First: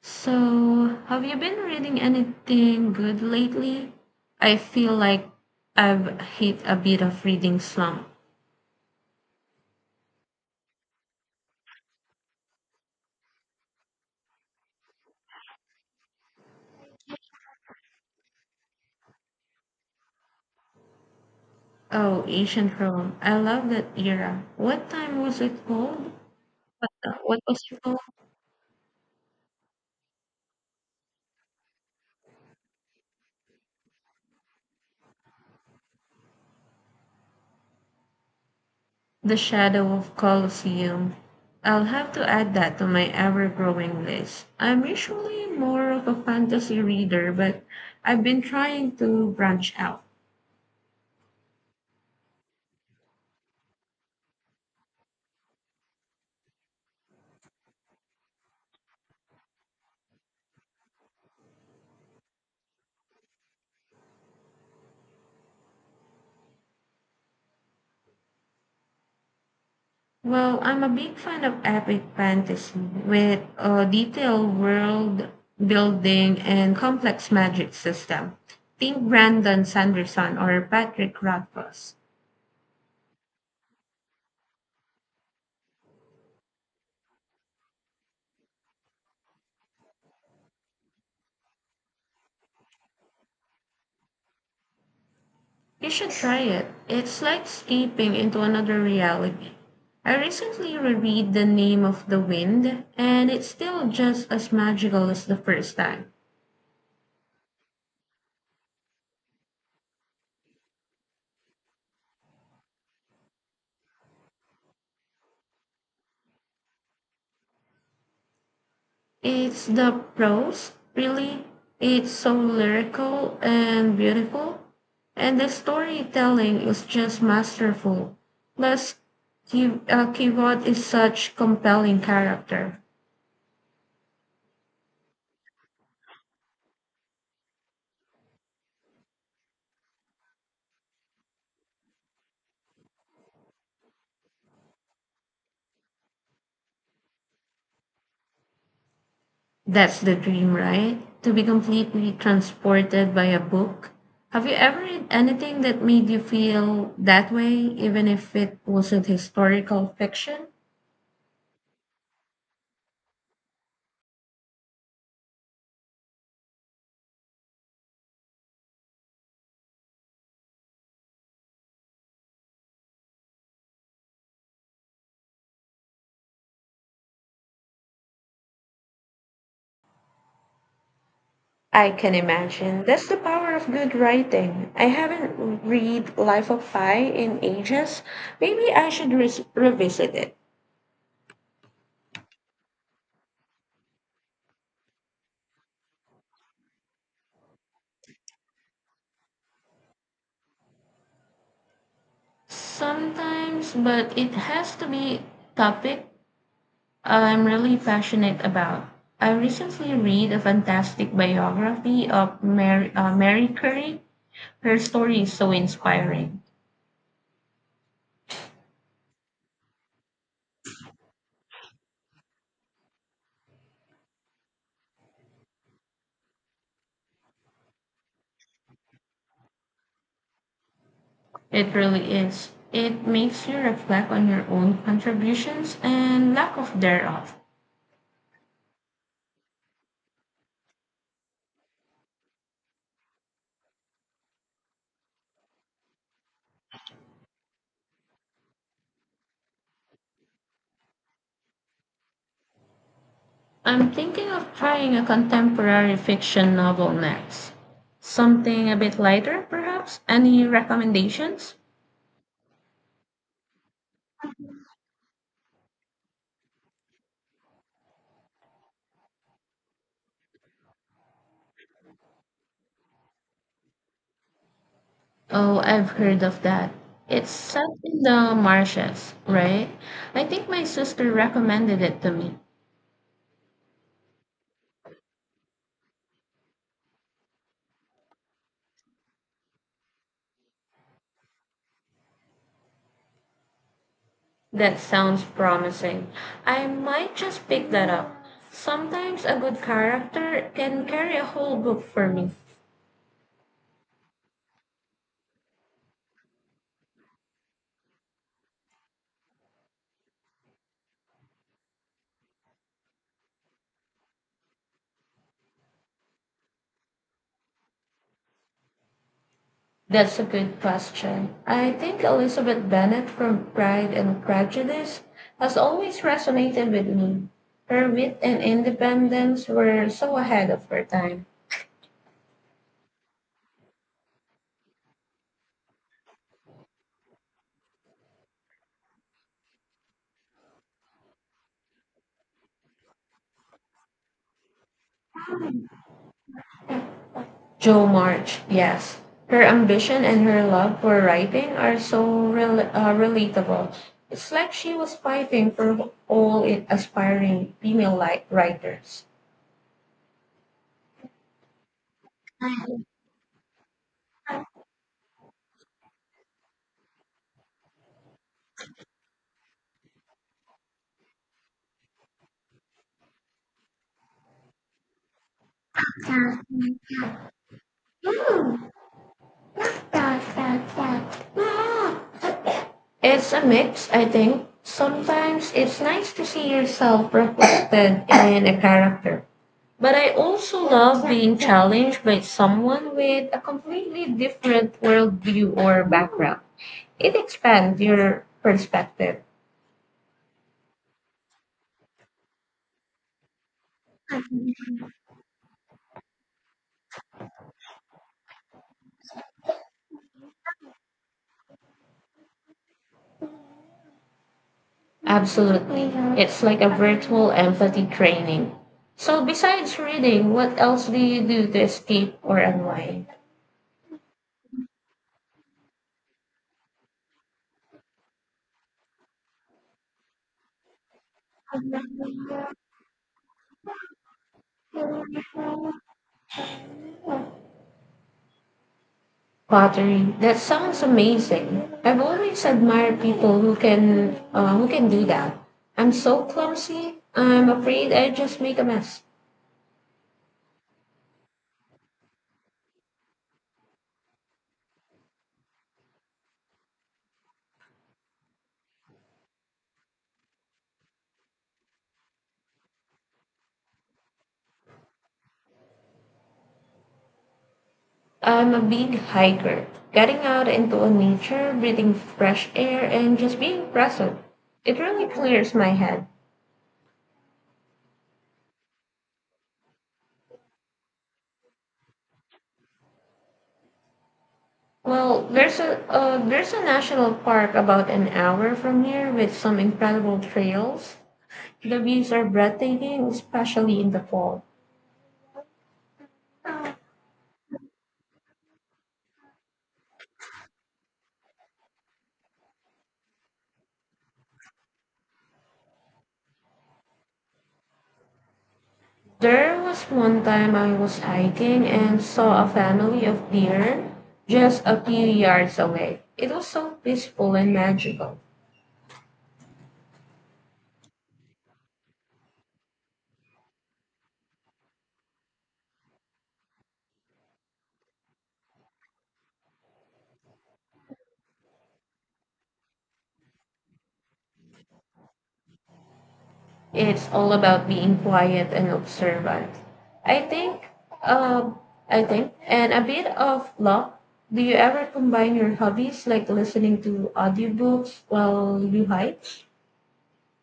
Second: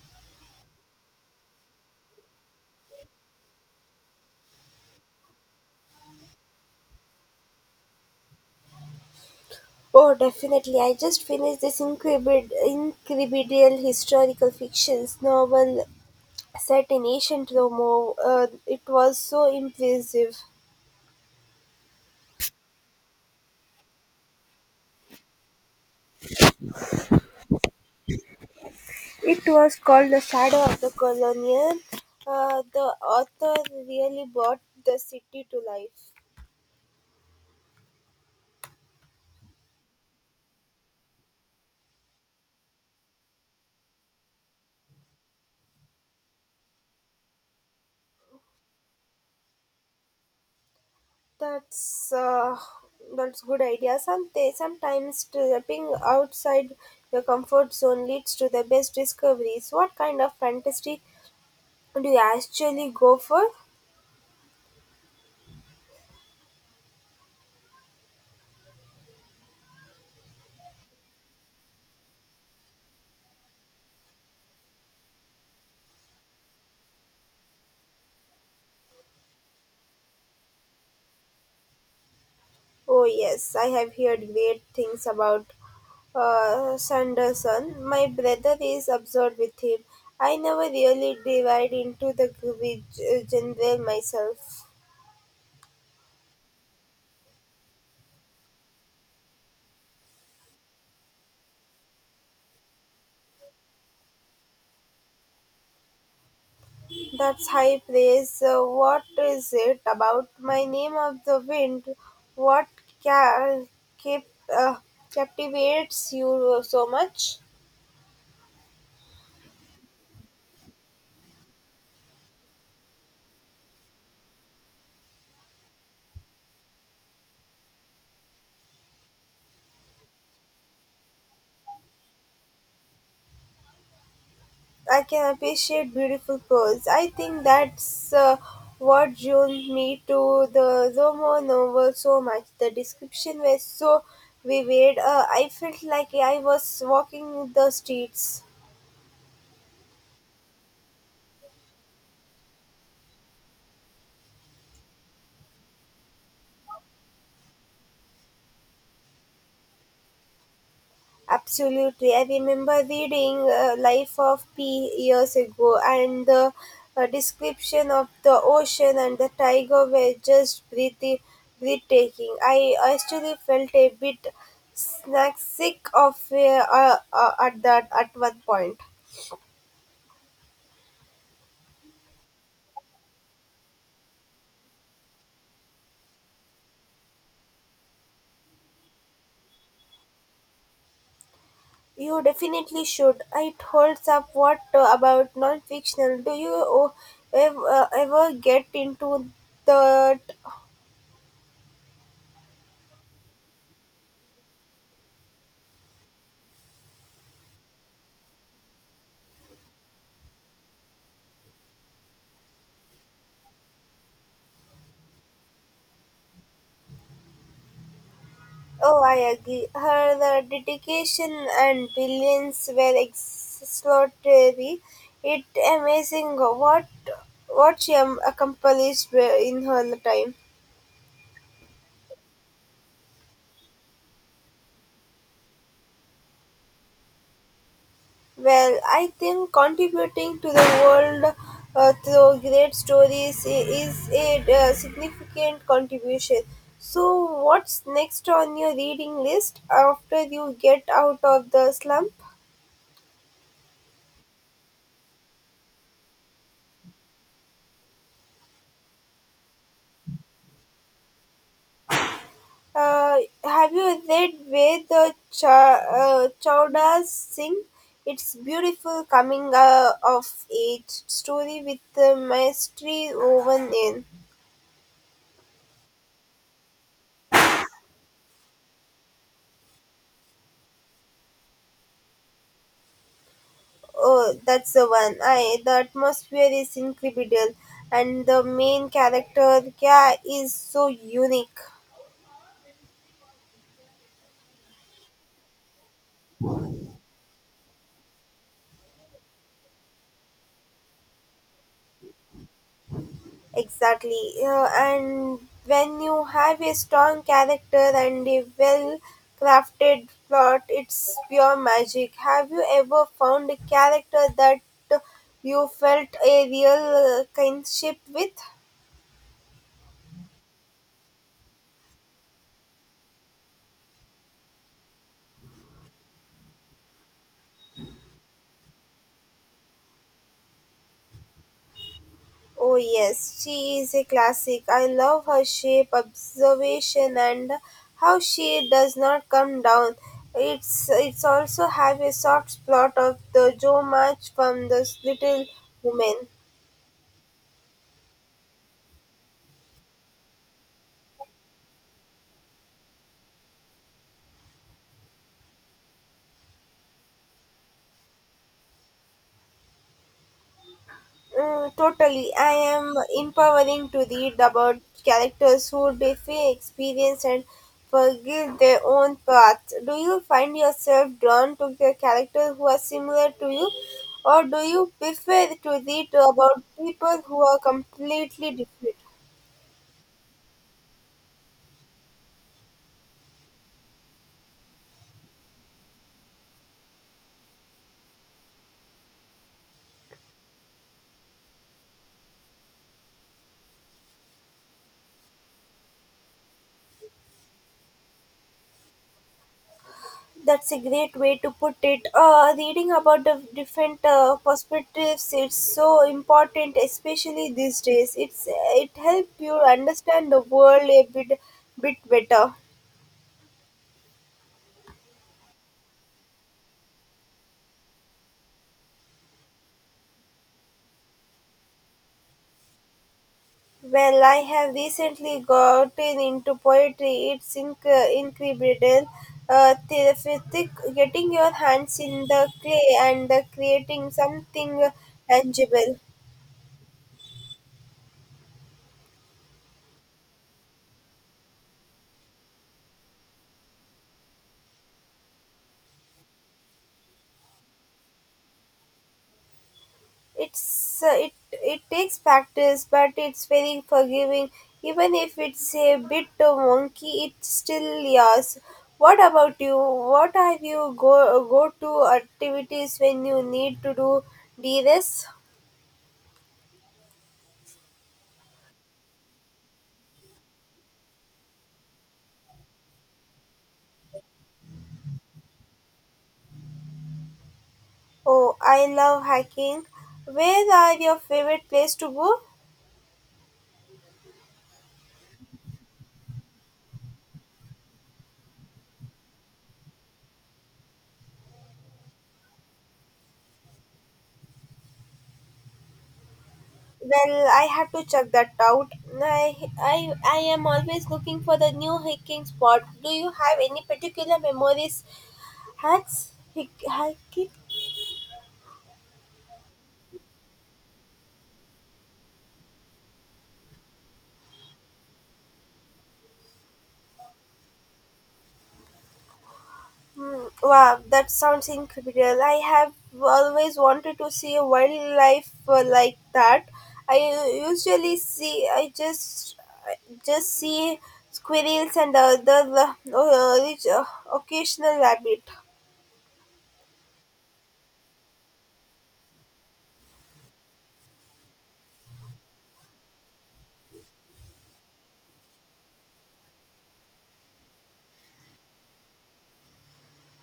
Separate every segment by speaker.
Speaker 1: So, have you been reading anything good lately? I feel like I've hit a bit of reading slump.
Speaker 2: Oh, definitely. I just finished this incredible, incredible historical fiction novel set in ancient Rome. Oh, it was so impressive.
Speaker 1: Oh, ancient Rome. I love that era. What time was it called? What was it called?
Speaker 2: It was called The Shadow of the Colonial. The author really brought the city to life.
Speaker 1: The Shadow of Colosseum. I'll have to add that to my ever-growing list. I'm usually more of a fantasy reader, but I've been trying to branch out.
Speaker 2: That's uh, that's good idea. Sometimes stepping outside your comfort zone leads to the best discoveries. What kind of fantasy do you actually go for?
Speaker 1: Well, I'm a big fan of epic fantasy with a detailed world building and complex magic system. Think Brandon Sanderson or Patrick Rothfuss.
Speaker 2: Oh yes, I have heard great things about Sanderson. My brother is absorbed with him. I never really divide into the general myself.
Speaker 1: You should try it. It's like escaping into another reality. I recently reread The Name of the Wind, and it's still just as magical as the first time.
Speaker 2: That's high praise. What is it about my name of the wind? What ca- kept, uh, captivates you so much?
Speaker 1: It's the prose, really. It's so lyrical and beautiful. And the storytelling is just masterful. Plus, Keyboard is such compelling character.
Speaker 2: I can appreciate beautiful prose. I think that's what drew me to the Romo novel so much. The description was so vivid. I felt like I was walking the streets.
Speaker 1: That's the dream, right? To be completely transported by a book. Have you ever read anything that made you feel that way, even if it wasn't historical fiction?
Speaker 2: Absolutely. I remember reading Life of Pi years ago, and the description of the ocean and the tiger were just breathtaking. I actually felt a bit snack sick of fear at that at 1 point.
Speaker 1: I can imagine. That's the power of good writing. I haven't read Life of Pi in ages. Maybe I should revisit it.
Speaker 2: You definitely should. It holds up. What about non-fictional? Do you ever get into that.
Speaker 1: Sometimes, but it has to be topic I'm really passionate about. I recently read a fantastic biography of Mary Curie. Her story is so inspiring.
Speaker 2: Oh, I agree. Her the dedication and brilliance were extraordinary. It amazing what what she accomplished in her time.
Speaker 1: It really is. It makes you reflect on your own contributions and lack of thereof.
Speaker 2: Well, I think contributing to the world through great stories is a significant contribution. So, what's next on your reading list after you get out of the slum?
Speaker 1: I'm thinking of trying a contemporary fiction novel next. Something a bit lighter, perhaps? Any recommendations?
Speaker 2: Uh, have you read where the Chowdas sing? It's beautiful coming of age story with the mystery woven in.
Speaker 1: Oh, I've heard of that. It's set in the marshes, right? I think my sister recommended it to me.
Speaker 2: Oh, that's the one. I the atmosphere is incredible, and the main character Kya is so unique.
Speaker 1: That sounds promising. I might just pick that up. Sometimes a good character can carry a whole book for me.
Speaker 2: Exactly. And when you have a strong character and a well crafted plot, it's pure magic. Have you ever found a character that you felt a real kinship with?
Speaker 1: That's a good question. I think Elizabeth Bennet from Pride and Prejudice has always resonated with me. Her wit and independence were so ahead of her time.
Speaker 2: Oh, yes, she is a classic. I love her shape, observation, and how she does not come down. It's also have a soft plot of the Joe March from the Little Women.
Speaker 1: Jo March, yes. Her ambition and her love for writing are so relatable. It's like she was fighting for all aspiring female writers.
Speaker 2: Mm, totally. I am empowering to read about characters who defy experience and forgive their own paths. Do you find yourself drawn to the characters who are similar to you, or do you prefer to read about people who are completely different?
Speaker 1: It's a mix, I think. Sometimes it's nice to see yourself reflected in a character, but I also love being challenged by someone with a completely different worldview or background. It expands your perspective.
Speaker 2: That's a great way to put it. Reading about the different perspectives its so important, especially these days. It's it helps you understand the world a bit better.
Speaker 1: Absolutely. It's like a virtual empathy training. So, besides reading, what else do you do to escape or unwind?
Speaker 2: Well, I have recently gotten into poetry. It's incredible, therapeutic. Getting your hands in the clay and creating something tangible.
Speaker 1: Pottery. That sounds amazing. I've always admired people who can do that. I'm so clumsy. I'm afraid I just make a mess.
Speaker 2: It's it it takes practice, but it's very forgiving. Even if it's a bit wonky, it's still yours. What about you? What are you go to activities when you need to do de.
Speaker 1: I'm a big hiker. Getting out into a nature, breathing fresh air, and just being present. It really clears my head.
Speaker 2: Oh, I love hiking. Where are your favorite place to go?
Speaker 1: Well, there's a national park about an hour from here with some incredible trails. The views are breathtaking, especially in the fall.
Speaker 2: Well, I have to check that out. I, I am always looking for the new hiking spot. Do you have any particular memories? Hacks? Hiking?
Speaker 1: There was one time I was hiking and saw a family of deer just a few yards away. It was so peaceful and magical.
Speaker 2: Wow, that sounds incredible. I have always wanted to see a wildlife like that. I usually see, I just see squirrels and other uh, occasional rabbit.
Speaker 1: It's all about being quiet and observant. I think, um, I think, and a bit of luck. Do you ever combine your hobbies like listening to audiobooks while you hike?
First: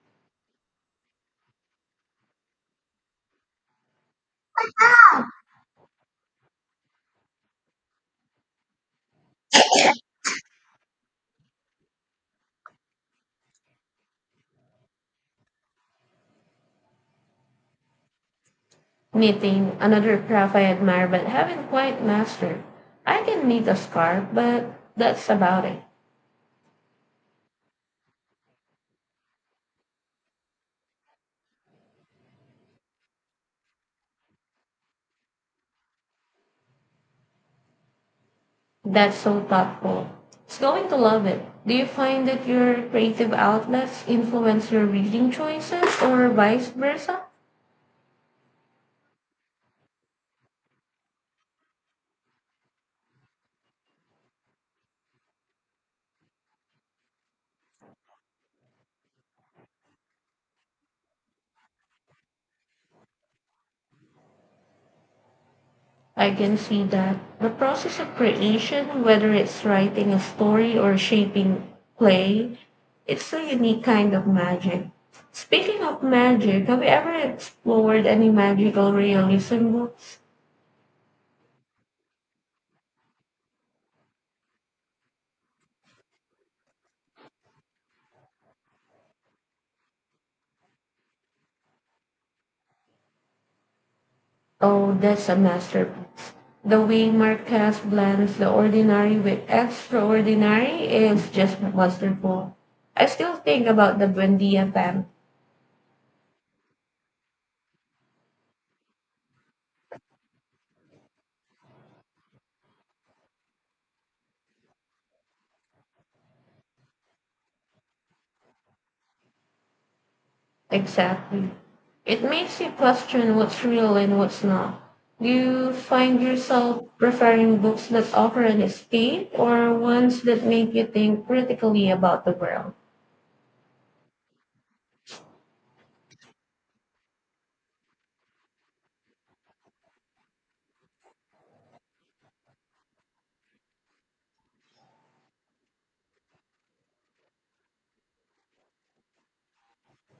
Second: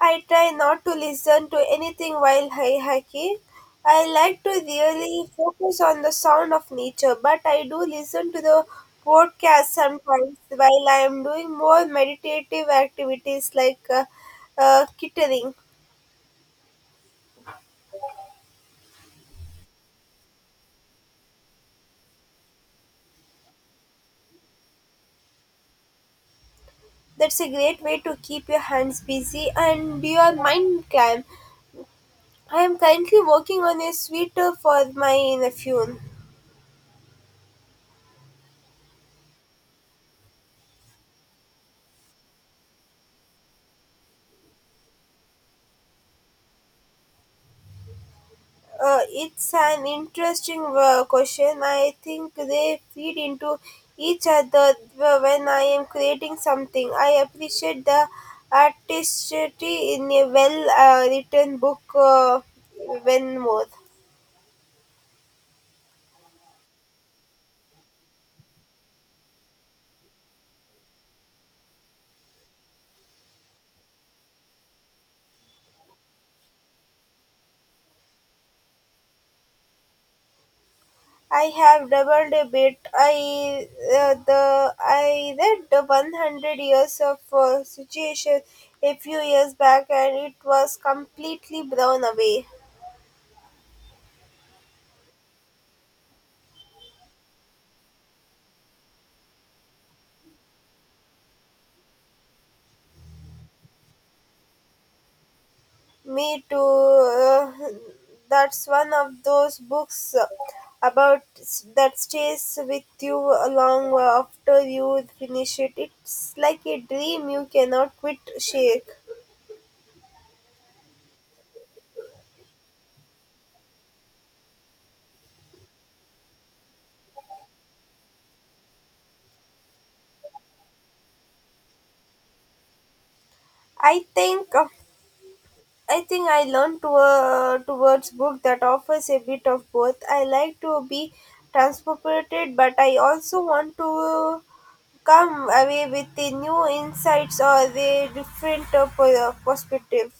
Speaker 2: I try not to listen to anything while hiking. I like to really focus on the sound of nature, but I do listen to the podcast sometimes while I am doing more meditative activities like kittering.
Speaker 1: Knitting, another craft I admire but haven't quite mastered. I can knit a scarf, but that's about it.
Speaker 2: That's a great way to keep your hands busy and your mind calm. I am currently working on a sweater for my nephew.
Speaker 1: That's so thoughtful. It's going to love it. Do you find that your creative outlets influence your reading choices or vice versa?
Speaker 2: It's an interesting question. I think they feed into each other when I am creating something. I appreciate the artistry in a well written book when more.
Speaker 1: I can see that. The process of creation, whether it's writing a story or shaping play, it's a unique kind of magic. Speaking of magic, have you ever explored any magical realism books?
Speaker 2: I have doubled a bit. I read the 100 years of situation a few years back and it was completely blown away.
Speaker 1: Oh, that's a masterpiece. The way Marquez blends the ordinary with extraordinary is just masterful. I still think about the Buendia band.
Speaker 2: Me too. That's one of those books about that stays with you long after you finish it. It's like a dream you cannot quit. Shake.
Speaker 1: Exactly. It makes you question what's real and what's not. Do you find yourself preferring books that offer an escape or ones that make you think critically about the world?
Speaker 2: I think. uh, I think I learned to, towards book that offers a bit of both. I like to be transported, but I also want to come away with the new insights or the different perspective.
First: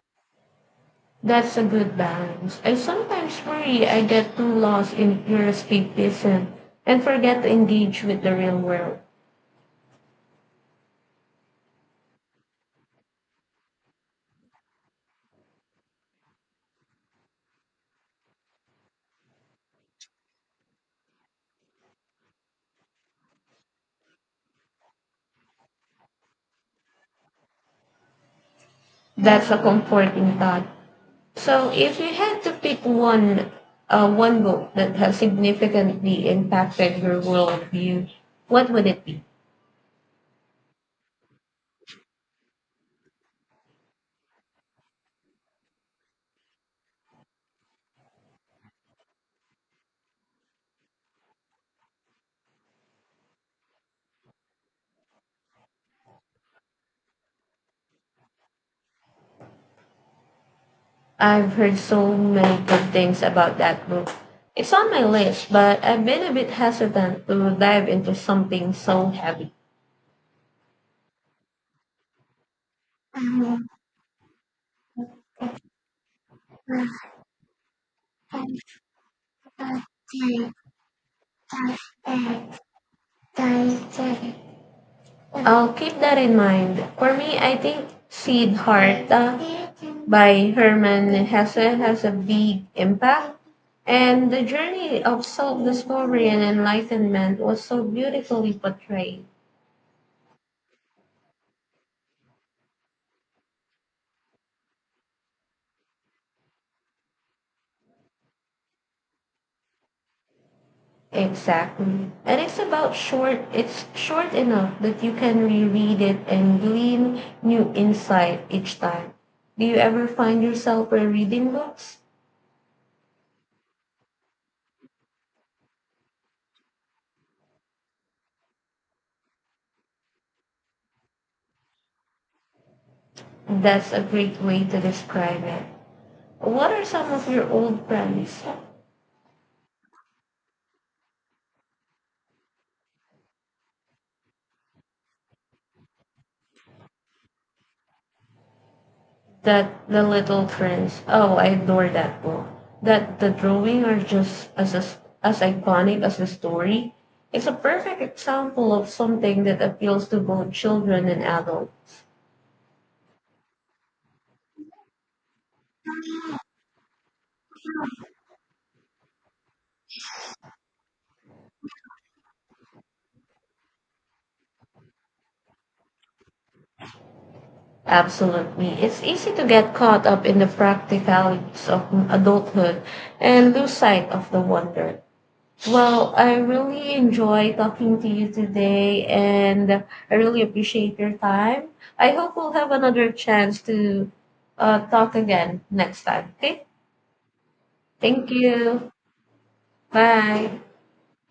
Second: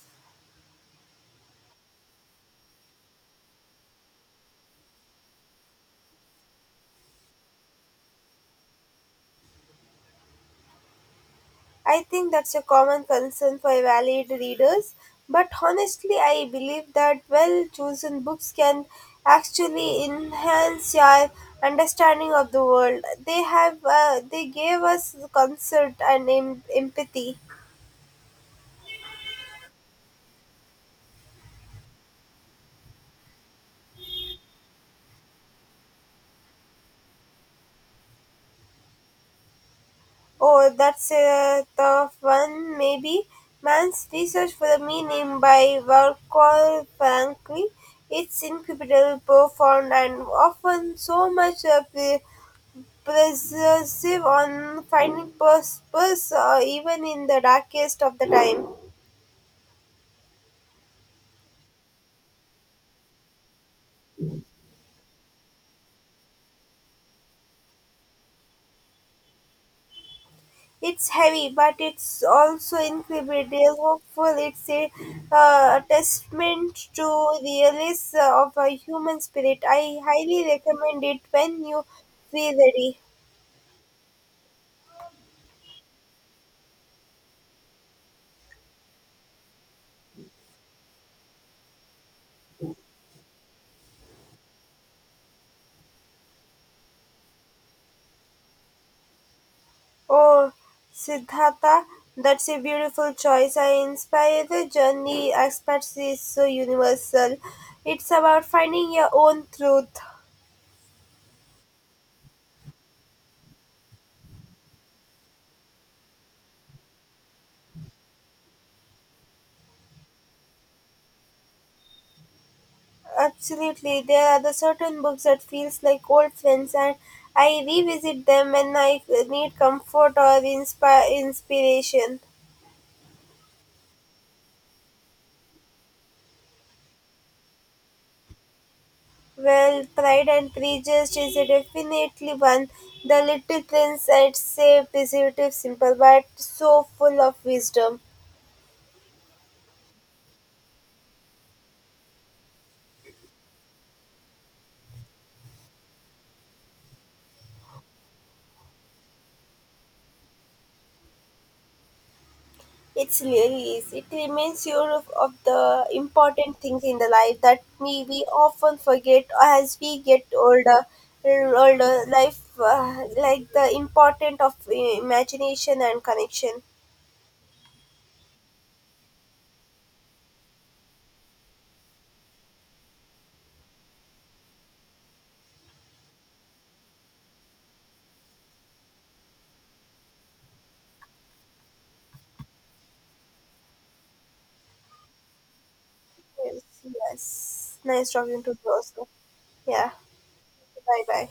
Speaker 1: That's a good balance. I sometimes worry I get too lost in heuristic vision and forget to engage with the real world.
Speaker 2: I think that's a common concern for avid readers, but honestly, I believe that well chosen books can actually enhance your understanding of the world. They have they gave us concert and empathy.
Speaker 1: That's a comforting thought. So, if you had to pick one book that has significantly impacted your worldview, what would it be?
Speaker 2: Oh, that's a tough one, maybe. Man's research for the meaning by Volker Frankly, It's incredible, profound, and often so much of the persuasive on finding purpose even in the darkest of the time.
Speaker 1: I've heard so many good things about that book. It's on my list, but I've been a bit hesitant to dive into something so heavy.
Speaker 2: It's heavy, but it's also incredibly hopeful. It's uh, a testament to the release of a human spirit. I highly recommend it when you feel ready.
Speaker 1: I'll keep that in mind. For me, I think Siddhartha by Herman Hesse has a big impact. And the journey of self discovery and enlightenment was so beautifully portrayed.
Speaker 2: Oh, Siddhartha, that's a beautiful choice. I inspire the journey aspects is so universal. It's about finding your own truth.
Speaker 1: Exactly. And it's about short, it's short enough that you can reread it and glean new insight each time. Do you ever find yourself rereading books?
Speaker 2: Absolutely, there are the certain books that feels like old friends, and I revisit them when I need comfort or inspiration.
Speaker 1: That's a great way to describe it. What are some of your old friends?
Speaker 2: Well, Pride and Prejudice is a definitely one. The Little Prince, I'd say, is a bit simple but so full of wisdom.
Speaker 1: That the little friends. Oh, I adore that book. That the drawing are just as iconic as the story. It's a perfect example of something that appeals to both children and adults.
Speaker 2: It's really is. It reminds you of the important things in the life that we often forget as we get older. Older life, like the important of imagination and connection.
Speaker 1: Absolutely. It's easy to get caught up in the practicalities of adulthood and lose sight of the wonder. Well, I really enjoy talking to you today and I really appreciate your time. I hope we'll have another chance to talk again next time.
Speaker 2: Yes,
Speaker 1: Okay?
Speaker 2: yes. Nice
Speaker 1: Thank
Speaker 2: talking to you
Speaker 1: you.
Speaker 2: also. Yeah.
Speaker 1: Bye.
Speaker 2: Bye bye.